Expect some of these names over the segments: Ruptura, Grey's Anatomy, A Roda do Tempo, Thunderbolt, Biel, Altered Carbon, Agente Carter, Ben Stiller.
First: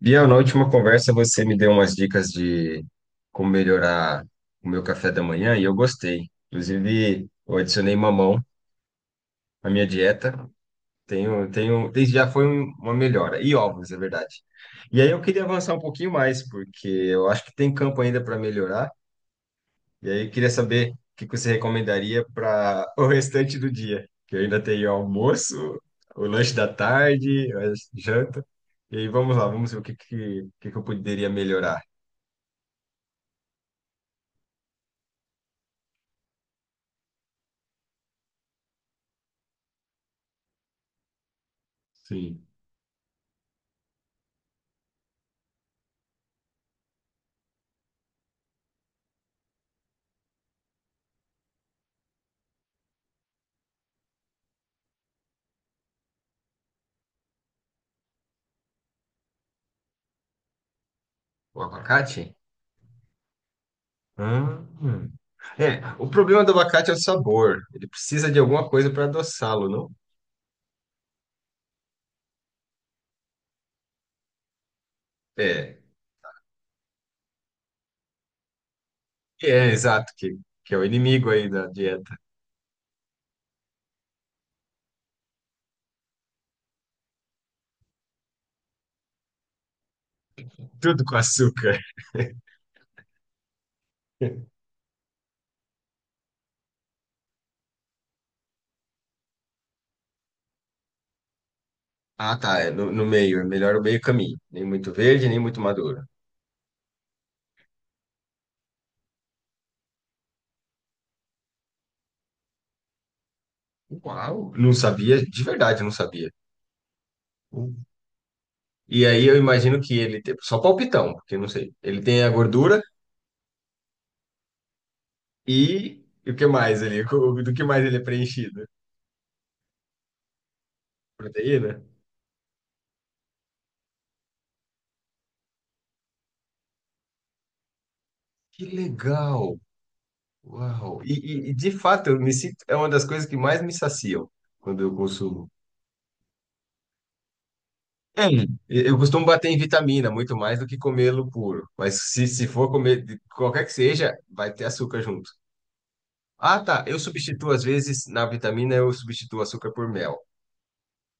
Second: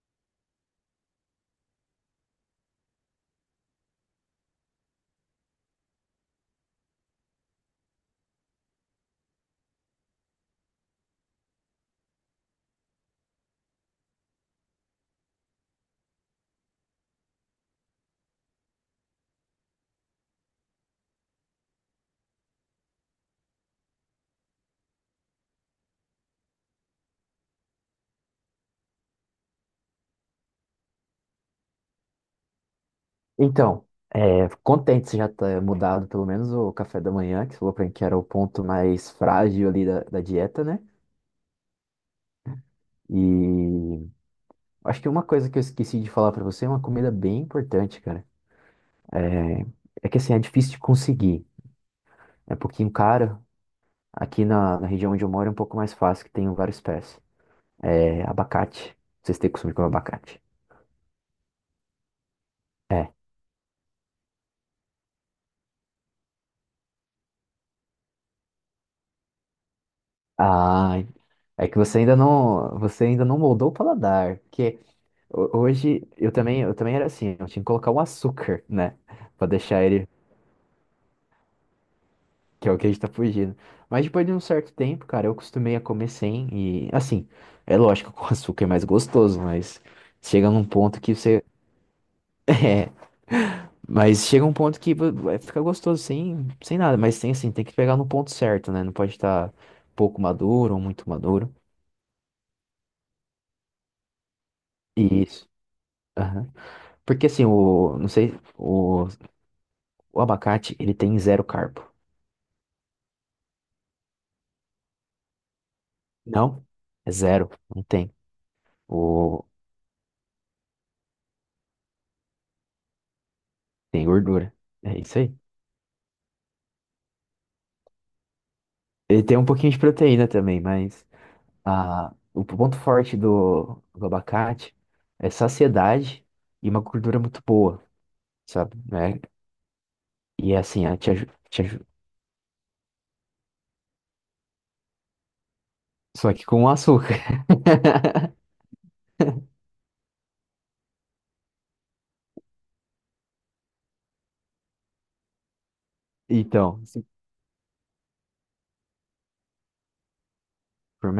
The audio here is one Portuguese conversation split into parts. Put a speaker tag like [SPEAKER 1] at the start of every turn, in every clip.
[SPEAKER 1] Biel, na última conversa você me deu umas dicas de como melhorar o meu café da manhã e eu gostei. Inclusive, eu adicionei mamão à minha dieta. Tenho, desde já foi uma melhora. E ovos, é verdade. E aí eu queria avançar um pouquinho mais, porque eu acho que tem campo ainda para melhorar. E aí eu queria saber o que que você recomendaria para o restante do dia. Que eu ainda tenho almoço, o lanche da tarde, a janta. E aí vamos lá, vamos ver o que que eu poderia melhorar.
[SPEAKER 2] Então, é, contente você já ter mudado pelo menos o café da manhã, que você falou pra mim que era o ponto mais frágil ali da dieta, né?
[SPEAKER 1] Sim.
[SPEAKER 2] E acho que uma coisa que eu esqueci de falar pra você é uma comida bem importante, cara. É que assim, é difícil de conseguir. É um pouquinho caro. Aqui na região onde eu moro é um pouco mais fácil, que tem várias espécies. É abacate. Vocês têm costume de comer abacate?
[SPEAKER 1] O abacate?
[SPEAKER 2] É.
[SPEAKER 1] Ah, é, o problema do abacate é o sabor. Ele precisa de alguma coisa para adoçá-lo, não?
[SPEAKER 2] Ah, é que você ainda não moldou o paladar, porque
[SPEAKER 1] É,
[SPEAKER 2] hoje eu também era assim, eu tinha que colocar um açúcar, né? Pra
[SPEAKER 1] é
[SPEAKER 2] deixar ele,
[SPEAKER 1] exato, que é o inimigo aí da dieta.
[SPEAKER 2] que é o que a gente tá fugindo. Mas depois de um certo tempo, cara, eu acostumei a comer sem e assim, é lógico que o açúcar é mais gostoso, mas chega num ponto
[SPEAKER 1] Tudo
[SPEAKER 2] que
[SPEAKER 1] com
[SPEAKER 2] você…
[SPEAKER 1] açúcar.
[SPEAKER 2] É, mas chega um ponto que vai ficar gostoso sem, sem nada, mas tem assim, tem que pegar no ponto certo, né? Não pode estar pouco maduro ou muito maduro.
[SPEAKER 1] Ah, tá, é no meio, é melhor o meio caminho. Nem muito verde, nem
[SPEAKER 2] Isso.
[SPEAKER 1] muito maduro.
[SPEAKER 2] Aham. Porque assim, o, não sei, o, o abacate, ele tem zero carbo.
[SPEAKER 1] Uau, não sabia, de verdade não sabia.
[SPEAKER 2] Não, é zero, não
[SPEAKER 1] Hum.
[SPEAKER 2] tem.
[SPEAKER 1] E aí eu
[SPEAKER 2] O…
[SPEAKER 1] imagino que ele tem, só palpitão, porque eu não sei. Ele tem a gordura
[SPEAKER 2] Tem gordura. É isso aí.
[SPEAKER 1] e o que mais ali? Do que mais ele é preenchido?
[SPEAKER 2] Ele tem um pouquinho de proteína também, mas
[SPEAKER 1] Proteína?
[SPEAKER 2] a… o ponto forte do… do abacate é saciedade e uma gordura muito boa,
[SPEAKER 1] Que
[SPEAKER 2] sabe? Né?
[SPEAKER 1] legal!
[SPEAKER 2] E é assim, é,
[SPEAKER 1] Uau! E, e- e, de fato, eu me sinto, é uma das coisas que mais me saciam quando eu consumo.
[SPEAKER 2] só que com açúcar.
[SPEAKER 1] É. Eu costumo bater em vitamina muito mais do que comê-lo puro. Mas se for comer de qualquer que seja, vai ter açúcar junto. Ah,
[SPEAKER 2] Então,
[SPEAKER 1] tá. Eu
[SPEAKER 2] assim,
[SPEAKER 1] substituo, às vezes, na vitamina, eu substituo açúcar por mel.
[SPEAKER 2] por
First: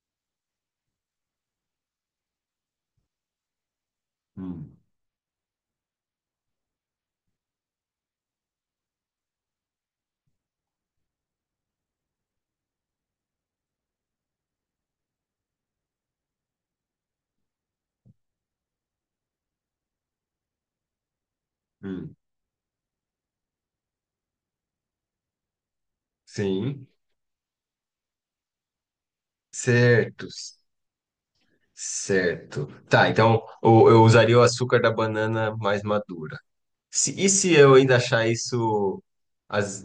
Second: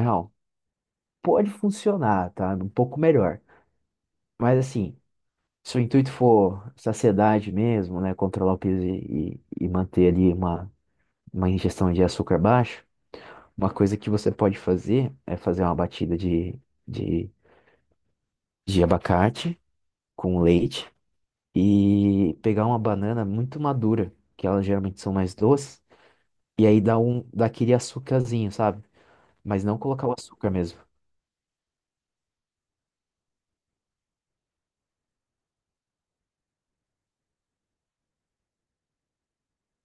[SPEAKER 2] pode funcionar, tá? Um pouco melhor. Mas
[SPEAKER 1] Hum,
[SPEAKER 2] assim, se o intuito for saciedade mesmo, né? Controlar o peso e, e manter ali uma ingestão de açúcar baixo, uma coisa que você pode fazer é fazer uma batida de, de abacate com leite
[SPEAKER 1] hum.
[SPEAKER 2] e pegar uma banana muito madura, que elas geralmente são mais doces, e aí
[SPEAKER 1] Sim.
[SPEAKER 2] dá aquele açucarzinho, sabe? Mas não colocar o açúcar
[SPEAKER 1] Certos.
[SPEAKER 2] mesmo.
[SPEAKER 1] Certo. Certo. Tá, então eu usaria o açúcar da banana mais madura. Se, e se eu ainda achar isso. Az...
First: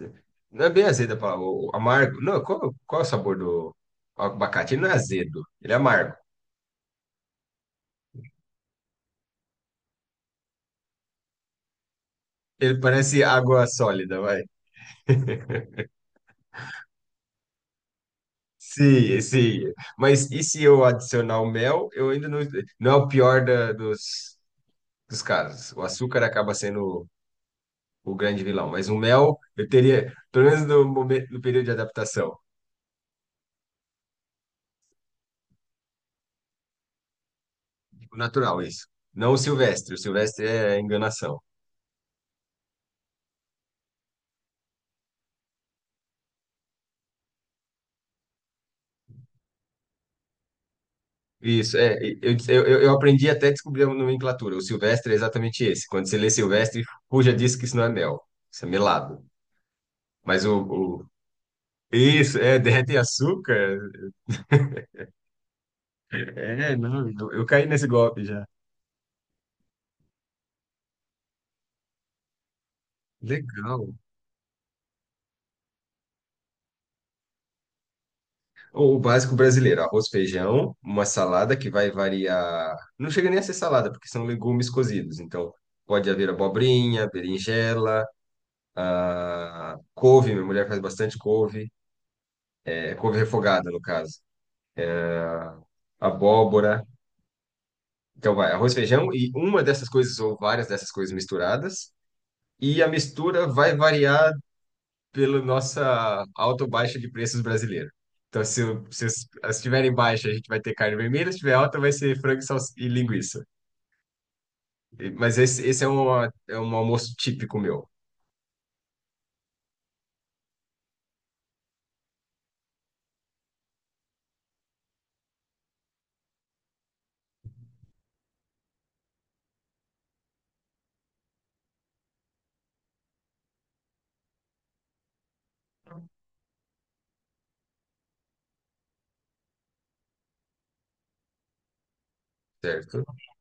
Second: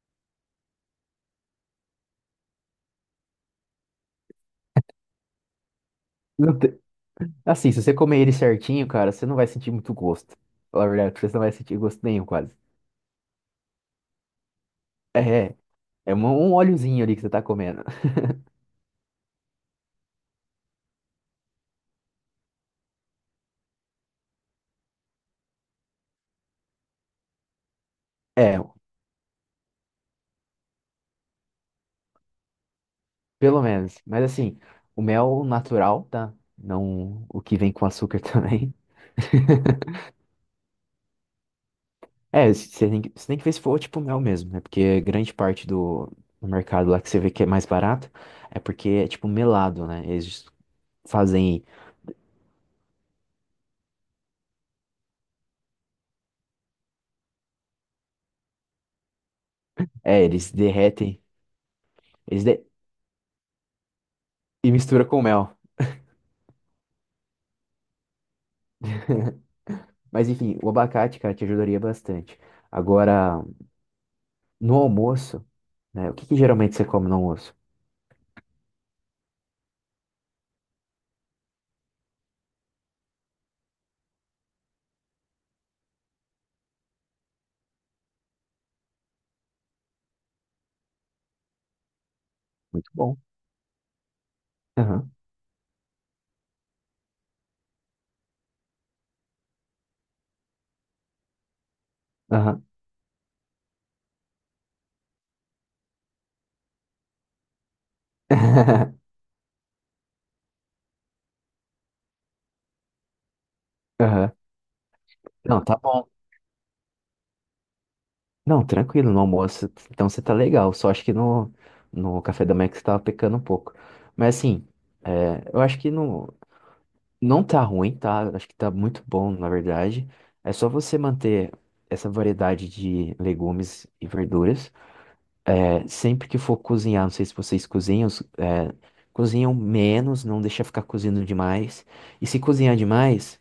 [SPEAKER 1] Não é bem azedo a palavra, o amargo. Não, qual é o sabor do abacate? Ele não é azedo, ele é amargo.
[SPEAKER 2] Não te- Assim, se você comer ele certinho, cara, você não vai sentir muito gosto. Falar a verdade, pra você não vai sentir gosto nenhum, quase.
[SPEAKER 1] Ele parece água sólida, vai.
[SPEAKER 2] É, é um um óleozinho ali que você tá comendo.
[SPEAKER 1] Sim, sim. Mas e se eu adicionar o mel, eu ainda não. Não é o pior dos casos. O açúcar acaba sendo o grande
[SPEAKER 2] É.
[SPEAKER 1] vilão. Mas o mel, eu teria, pelo menos no momento, no período de adaptação.
[SPEAKER 2] Pelo menos. Mas assim, o mel natural, tá? Não o que vem com
[SPEAKER 1] O
[SPEAKER 2] açúcar
[SPEAKER 1] natural,
[SPEAKER 2] também.
[SPEAKER 1] isso. Não o silvestre. O silvestre é enganação.
[SPEAKER 2] É, você tem que ver se for tipo mel mesmo, né? Porque grande parte do mercado lá que você vê que é mais barato é porque é tipo melado, né? Eles fazem.
[SPEAKER 1] Isso, é. Eu aprendi até a descobrir a nomenclatura. O silvestre é exatamente esse. Quando você lê silvestre, fuja disso que isso não é mel. Isso é melado.
[SPEAKER 2] É,
[SPEAKER 1] Mas
[SPEAKER 2] eles
[SPEAKER 1] o, o-
[SPEAKER 2] derretem.
[SPEAKER 1] Isso,
[SPEAKER 2] Eles
[SPEAKER 1] é,
[SPEAKER 2] de-
[SPEAKER 1] derrete açúcar.
[SPEAKER 2] e mistura com mel.
[SPEAKER 1] É, não, eu caí nesse golpe já.
[SPEAKER 2] Mas enfim, o abacate, cara, te ajudaria bastante. Agora,
[SPEAKER 1] Legal.
[SPEAKER 2] no almoço, né? O que que geralmente você come no almoço?
[SPEAKER 1] O básico brasileiro, arroz, feijão, uma salada que vai variar. Não chega nem a ser salada, porque são legumes cozidos. Então, pode haver abobrinha, berinjela, ah, couve, minha mulher faz bastante couve.
[SPEAKER 2] Muito
[SPEAKER 1] É,
[SPEAKER 2] bom.
[SPEAKER 1] couve refogada, no caso.
[SPEAKER 2] Aham,
[SPEAKER 1] Abóbora. Então vai arroz, feijão e uma dessas coisas ou várias dessas coisas misturadas.
[SPEAKER 2] aham,
[SPEAKER 1] E a mistura vai variar pela nossa alta ou baixa de preços brasileira. Então, se as estiverem baixa, a gente vai ter carne vermelha, se estiver alta, vai ser frango e linguiça.
[SPEAKER 2] aham.
[SPEAKER 1] Mas
[SPEAKER 2] Não,
[SPEAKER 1] esse,
[SPEAKER 2] tá
[SPEAKER 1] esse é,
[SPEAKER 2] bom.
[SPEAKER 1] é um almoço típico meu,
[SPEAKER 2] Não, tranquilo, no almoço. Então você tá legal. Só acho que no, no café da manhã que você tava pecando um pouco. Mas assim, é, eu acho que no… Não tá ruim, tá? Acho que tá muito bom, na verdade. É só você manter essa variedade de legumes e verduras. É, sempre que for cozinhar, não sei se vocês cozinham, cozinham menos, não deixa ficar cozindo demais. E se cozinhar
[SPEAKER 1] certo?
[SPEAKER 2] demais,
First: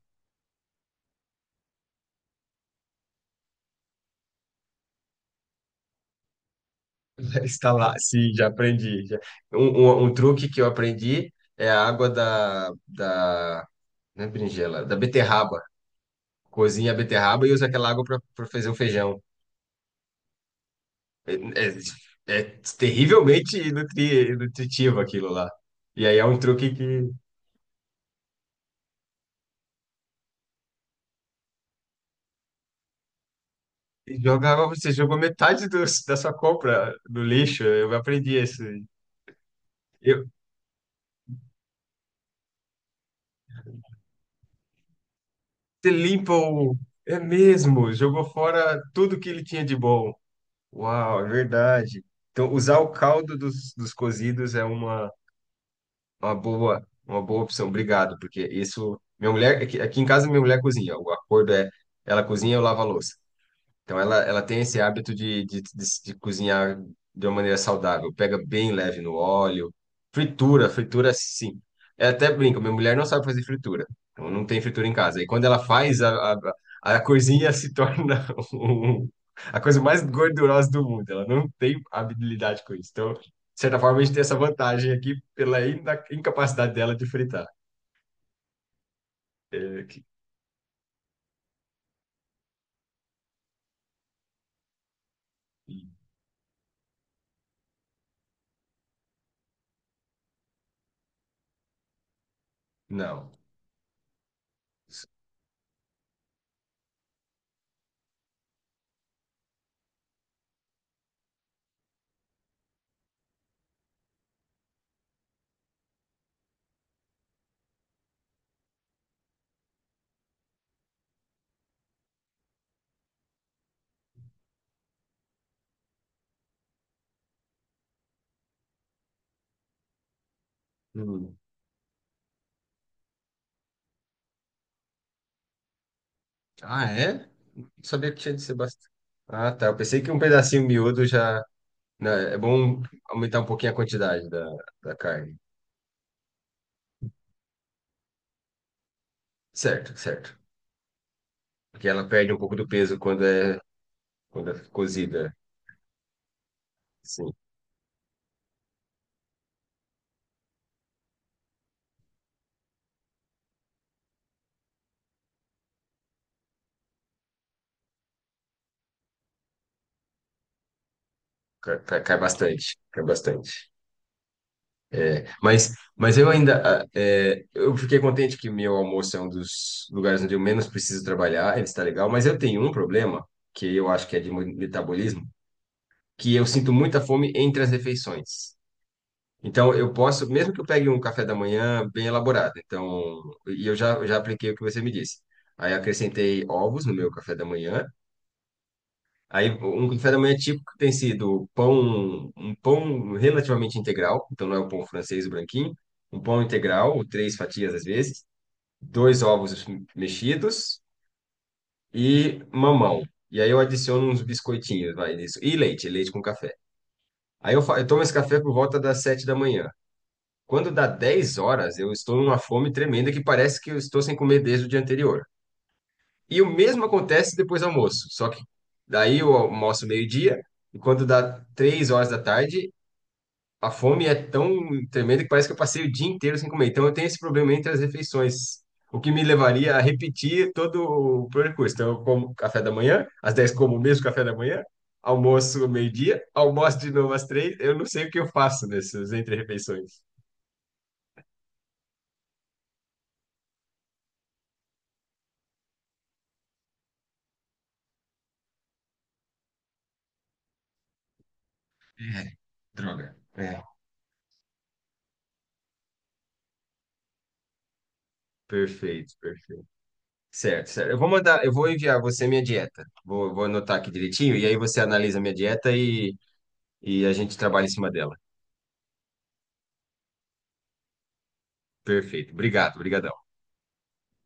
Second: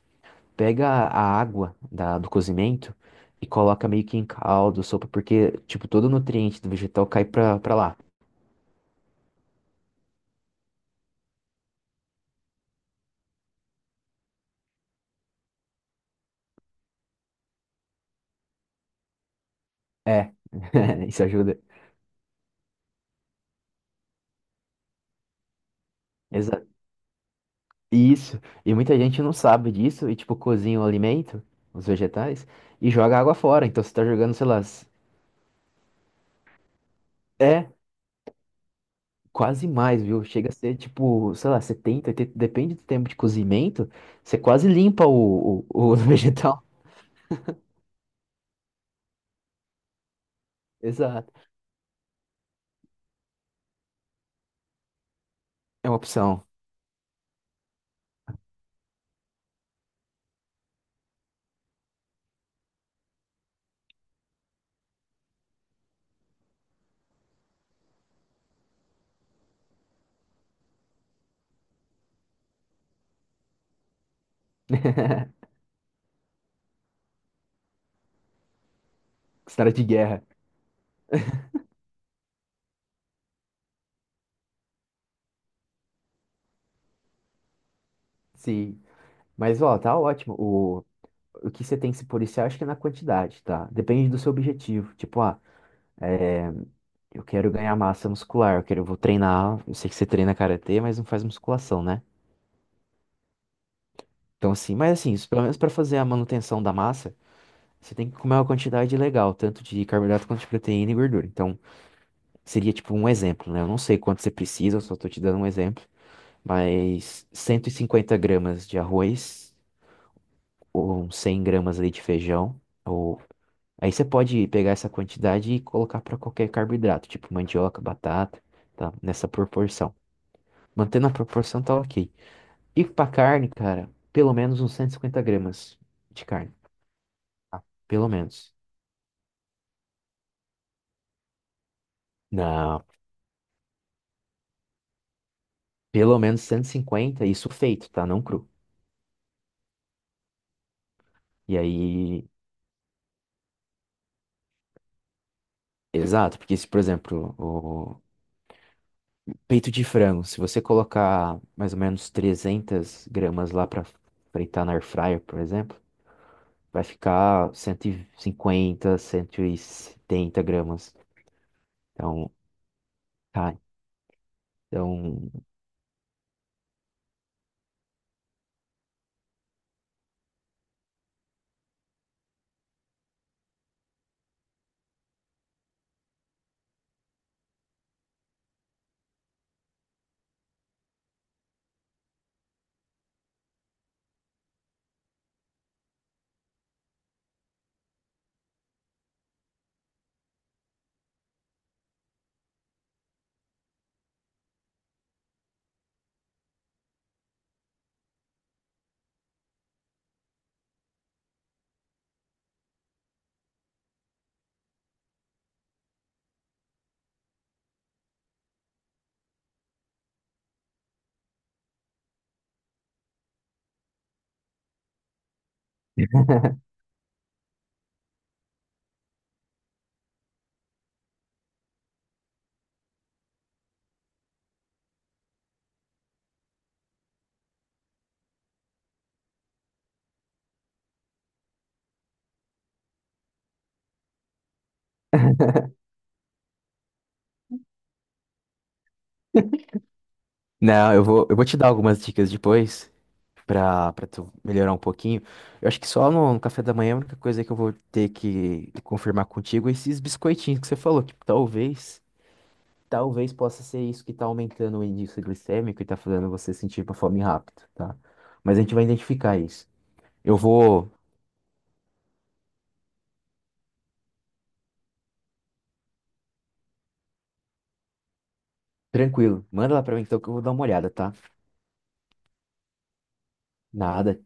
[SPEAKER 2] pega a água do cozimento e coloca meio que em caldo, sopa, porque, tipo, todo o nutriente do vegetal cai
[SPEAKER 1] Está
[SPEAKER 2] pra
[SPEAKER 1] lá,
[SPEAKER 2] lá.
[SPEAKER 1] sim, já aprendi. Já. Um, um truque que eu aprendi é a água não é berinjela, da beterraba. Cozinha a beterraba e usa aquela água para fazer o feijão.
[SPEAKER 2] É, isso
[SPEAKER 1] É,
[SPEAKER 2] ajuda.
[SPEAKER 1] é- é terrivelmente nutritivo aquilo lá. E aí é um truque que
[SPEAKER 2] Isso. E muita gente não sabe disso e, tipo, cozinha o alimento, os vegetais, e joga a água fora. Então você tá jogando, sei lá, s-
[SPEAKER 1] você jogou metade da sua compra no lixo.
[SPEAKER 2] é
[SPEAKER 1] Eu aprendi isso.
[SPEAKER 2] quase mais, viu?
[SPEAKER 1] Eu,
[SPEAKER 2] Chega a ser, tipo, sei lá, 70 80, depende do tempo de cozimento, você quase limpa o, o,
[SPEAKER 1] você
[SPEAKER 2] o
[SPEAKER 1] limpa
[SPEAKER 2] vegetal.
[SPEAKER 1] o. É mesmo, jogou fora tudo que ele tinha de bom. Uau, é
[SPEAKER 2] Exato.
[SPEAKER 1] verdade. Então, usar o caldo dos cozidos é uma.
[SPEAKER 2] É uma
[SPEAKER 1] Uma
[SPEAKER 2] opção.
[SPEAKER 1] boa, uma boa opção, obrigado, porque isso. Minha mulher, aqui em casa, minha mulher cozinha. O acordo é, ela cozinha, e eu lavo a louça. Então ela tem esse hábito de cozinhar de uma maneira saudável. Pega bem leve no óleo. Fritura, fritura sim. Eu até brinco, minha mulher não sabe fazer fritura. Então não tem fritura em casa. E quando ela faz, a coisinha se torna um- a
[SPEAKER 2] Cenário
[SPEAKER 1] coisa
[SPEAKER 2] de
[SPEAKER 1] mais
[SPEAKER 2] guerra.
[SPEAKER 1] gordurosa do mundo. Ela não tem habilidade com isso. Então, de certa forma, a gente tem essa vantagem aqui pela incapacidade dela de fritar.
[SPEAKER 2] Sim. Mas, ó,
[SPEAKER 1] É,
[SPEAKER 2] tá ótimo. O que você tem que se policiar, acho que é na quantidade, tá? Depende do seu objetivo. Tipo, ah, é, eu quero ganhar massa muscular, eu quero, eu vou treinar, eu sei que você treina karatê, mas não faz musculação, né?
[SPEAKER 1] não.
[SPEAKER 2] Então assim, mas assim, isso, pelo menos para fazer a manutenção da massa, você tem que comer uma quantidade legal, tanto de carboidrato quanto de proteína e gordura. Então, seria tipo um exemplo, né? Eu não sei quanto você precisa, eu só tô te dando um exemplo, mas 150 gramas de arroz ou 100 gramas ali de feijão, ou aí você pode pegar essa quantidade e colocar para qualquer carboidrato, tipo mandioca, batata, tá? Nessa proporção. Mantendo a proporção, tá ok. E pra carne, cara, pelo menos uns 150 gramas de carne.
[SPEAKER 1] Ah, é?
[SPEAKER 2] Tá?
[SPEAKER 1] Não
[SPEAKER 2] Pelo
[SPEAKER 1] sabia que tinha de
[SPEAKER 2] menos.
[SPEAKER 1] ser bastante. Ah, tá. Eu pensei que um pedacinho miúdo já. Não, é bom
[SPEAKER 2] Não,
[SPEAKER 1] aumentar um pouquinho a quantidade da carne.
[SPEAKER 2] pelo menos 150, isso feito, tá? Não cru.
[SPEAKER 1] Certo, certo.
[SPEAKER 2] E
[SPEAKER 1] Porque ela
[SPEAKER 2] aí,
[SPEAKER 1] perde um pouco do peso quando é cozida.
[SPEAKER 2] exato, porque se, por
[SPEAKER 1] Sim,
[SPEAKER 2] exemplo, o peito de frango, se você colocar mais ou menos 300 gramas lá pra fritar na air fryer, por exemplo, vai ficar 150, 170 gramas.
[SPEAKER 1] cai
[SPEAKER 2] Então,
[SPEAKER 1] bastante. Cai bastante.
[SPEAKER 2] tá. Então,
[SPEAKER 1] Mas eu ainda. Ah, é, eu fiquei contente que meu almoço é um dos lugares onde eu menos preciso trabalhar. Ele está legal. Mas eu tenho um problema, que eu acho que é de metabolismo, que eu sinto muita fome entre as refeições. Então, eu posso, mesmo que eu pegue um café da manhã bem elaborado, então, e eu já apliquei o que você me disse. Aí acrescentei ovos no meu café da manhã. Aí um café da manhã típico tem sido pão, um pão relativamente integral, então não é o pão francês o branquinho, um pão integral, ou três fatias às vezes, dois ovos mexidos e mamão. E aí eu adiciono uns biscoitinhos, vai nisso, e leite com café. Aí eu tomo esse café por volta das 7 da manhã. Quando dá 10 horas, eu estou numa fome tremenda que parece que eu estou sem comer desde o dia anterior. E o mesmo acontece depois do almoço, só que daí eu almoço meio-dia, e quando dá 3 horas da tarde, a fome é tão tremenda que parece que eu passei o dia inteiro sem comer. Então eu tenho esse problema entre as refeições, o que me levaria a repetir todo o percurso. Então eu como café da manhã, às 10 como o mesmo café da manhã, almoço meio-dia, almoço de novo às 3. Eu não sei o que eu faço nessas entre-refeições.
[SPEAKER 2] não, eu vou te dar algumas dicas depois pra tu melhorar um pouquinho. Eu acho que só no café da manhã é a única coisa que eu vou ter que confirmar contigo é esses biscoitinhos que você falou,
[SPEAKER 1] É, droga.
[SPEAKER 2] talvez
[SPEAKER 1] É,
[SPEAKER 2] possa ser isso que tá aumentando o índice glicêmico e tá fazendo você sentir uma fome rápido, tá? Mas a gente vai
[SPEAKER 1] perfeito,
[SPEAKER 2] identificar
[SPEAKER 1] perfeito.
[SPEAKER 2] isso. Eu
[SPEAKER 1] Certo,
[SPEAKER 2] vou,
[SPEAKER 1] certo. Eu vou enviar você minha dieta. Vou anotar aqui direitinho e aí você analisa minha dieta e a gente trabalha em cima dela.
[SPEAKER 2] tranquilo, manda lá pra mim então que eu vou dar uma olhada, tá?
[SPEAKER 1] Perfeito. Obrigado, obrigado.
[SPEAKER 2] Nada.